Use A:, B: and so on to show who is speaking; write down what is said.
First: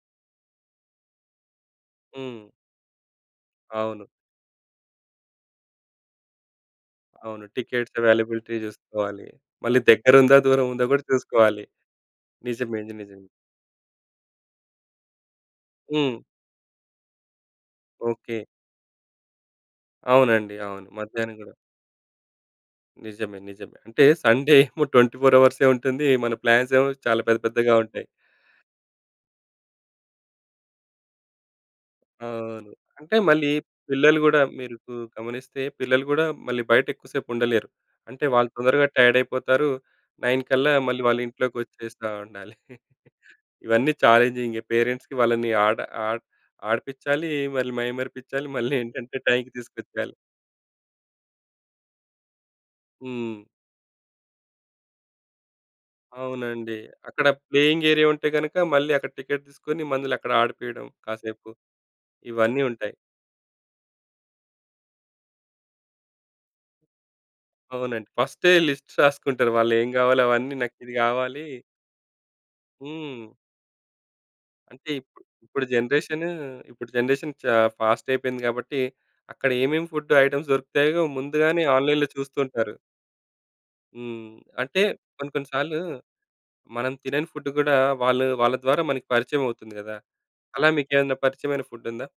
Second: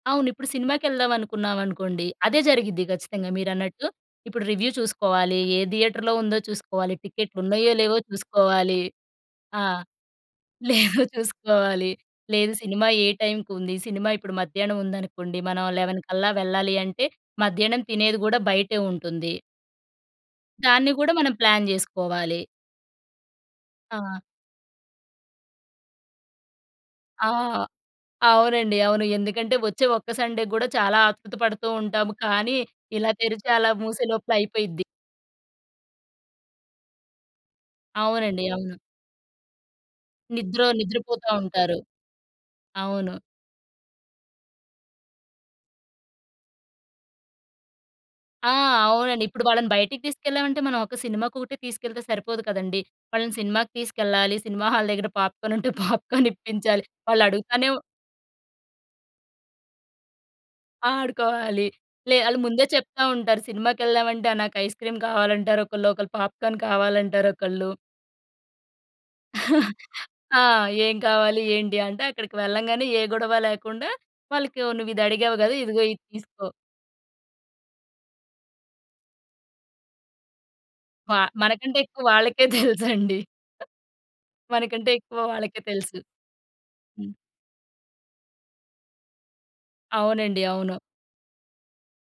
A: అవును. ఇప్పుడు సినిమాకెళ్దామనుకున్నామనుకోండి, అదే
B: హ్మ్.
A: జరిగిద్ది ఖచ్చితంగా మీరన్నట్టు.
B: అవును.
A: ఇప్పుడు రివ్యూ చూసుకోవాలి, ఏ థియేటర్‌లో ఉందో చూసుకోవాలి,
B: అవును.
A: టికెట్లున్నయ్యో,
B: టికెట్స్
A: లేవో
B: ఎవైలబిలిటీ
A: చూసుకోవాలి.
B: చూసుకోవాలి.
A: ఆ!
B: మళ్ళీ దగ్గరుందా, దూరముందో గూడా
A: లేదు
B: చూసుకోవాలి.
A: చూసుకోవాలి. లేదు, సినిమా
B: నిజమేండి.
A: ఏ
B: నిజం.
A: టైంకుంది, సినిమా ఇప్పుడు మధ్యానముందనుకోండి, మనం 11
B: హ్మ్.
A: కల్లా వెళ్ళాలి అంటే, మధ్యానం తినేది గూడా
B: ఓకే.
A: బయటే ఉంటుంది.
B: అవునండి. అవును.
A: దాన్ని గూడా మనం
B: మధ్యానం గూడా.
A: ప్లాన్ చేసుకోవాలి.
B: నిజమే. నిజమే. అంటే,
A: ఆ!
B: సండే ఏమో 24 అవర్సే ఉంటుంది. మన ప్లాన్సేమో చాలా
A: ఆ!
B: పెద్ద పెద్దగా ఉంటాయి.
A: అవునండి. అవును. ఎందుకంటే, ఒచ్చే ఒక్క సండే గూడా చాలా ఆత్రుత పడుతూ ఉంటాము, కానీ
B: అవును.
A: ఇలా
B: అంటే,
A: తెరిచి
B: మళ్ళీ
A: అలా మూసే
B: పిల్లలు
A: లోపల
B: గూడా మీరు
A: అయిపోయిద్ది.
B: కు గమనిస్తే పిల్లలు గూడా మళ్ళీ బయటెక్కువ సేపుండలేరు. అంటే,
A: అవునండి.
B: వాళ్ళు
A: అవును.
B: తొందరగా టైడయిపోతారు. 9
A: నిద్రో
B: కల్లా మళ్ళీ
A: నిద్రపోతా ఉంటారు.
B: వాళ్ళింట్లోకొచ్చేస్తా ఉండాలి.
A: అవును.
B: ఇవన్నీ ఛాలంజింగే పేరెంట్స్‌కి. వాళ్ళని ఆడ ఆట ఆడిపిచ్చాలీ, మళ్ళీ మైమరిపిపిచ్చాలి,
A: ఆ!
B: మళ్ళీ ఏంటంటే,
A: అవునండి. ఇప్పుడు
B: టైమ్‌కి
A: వాళ్ళని బయటకి
B: తీసుకొచ్చెయాలి.
A: తీసుకెళ్ళామంటే, మనం ఒక సినిమాకొకటే తీసుకెళ్తే సరిపోదు కదండీ! వాళ్ళని
B: హ్మ్.
A: సినిమాకి తీసుకెళ్ళాలి. సినిమా హాల్ దగ్గర పాప్‌కార్న్ ఉంటే పాప్‌కార్న్
B: అవునండి.
A: ఇప్పించాలి.
B: అక్కడ
A: వాళ్ళడుగుతానే
B: ప్లేయింగేరియా ఉంటే గనక, మళ్ళీ అక్కడ టికెట్ తీసుకొని, మందల అక్కడ ఆడిపీడం కాసేపు,
A: ఆడుకోవాలి. లే ఆళ్ళు
B: ఇవన్నీ
A: ముందే
B: ఉంటాయి.
A: చెప్తా ఉంటారు, సినిమాకేళ్దామంటే, ఆహ్, నాకయిస్‌క్రీమ్ కావాలంటారు ఒకళ్ళు, ఒకళ్ళు పాప్‌కార్న్ కావాలంటారొకళ్ళు.
B: అవునండి. ఫస్టే లిస్ట్స్ రాసుకుంటరు, వాళ్ళేం గావాలో
A: ఆ!
B: అవన్నీ నాకిది
A: ఏం కావాలి
B: గావాలి
A: ఏంటి అంటే, అక్కడకి వెళ్ళంగానే ఏ
B: హ్మ్.
A: గొడవ లేకుండా, వాళ్ళకి వ్
B: అంటే
A: నువ్విది
B: ఇప్పుడు,
A: అడిగావు గదా!
B: ఇప్పుడు
A: ఇదుగో ఇది
B: జనరేషనూ
A: తీసుకో.
B: ఇప్పుడు జనరేషను చా ఫాస్టయిపోయింది కాబట్టీ, అక్కడ ఏమేమి ఫుడ్డు ఐటెమ్స్ దొరుకుతయో
A: పా
B: ముందుగానే
A: మనకంటే ఎక్కువ
B: ఆన్‌లైన్‌లో
A: వాళ్ళకే
B: చూస్తుంటారు.
A: తెలుసండి.
B: హ్మ్. అంటే,
A: మనకంటే ఎక్కువ
B: కొన్ని, కొన్ని
A: వాళ్ళకే
B: సార్లు
A: తెలుసు.
B: మనం
A: హ్మ్.
B: తినని ఫుడ్దు గూడా వాళ్ళు వాళ్ళ ద్వారా మనకి పరిచయవవుతుంది గదా!
A: అవునండి.
B: అలా
A: అవును.
B: మీకేమన్నా పరిచయమైన ఫుడ్డుందా?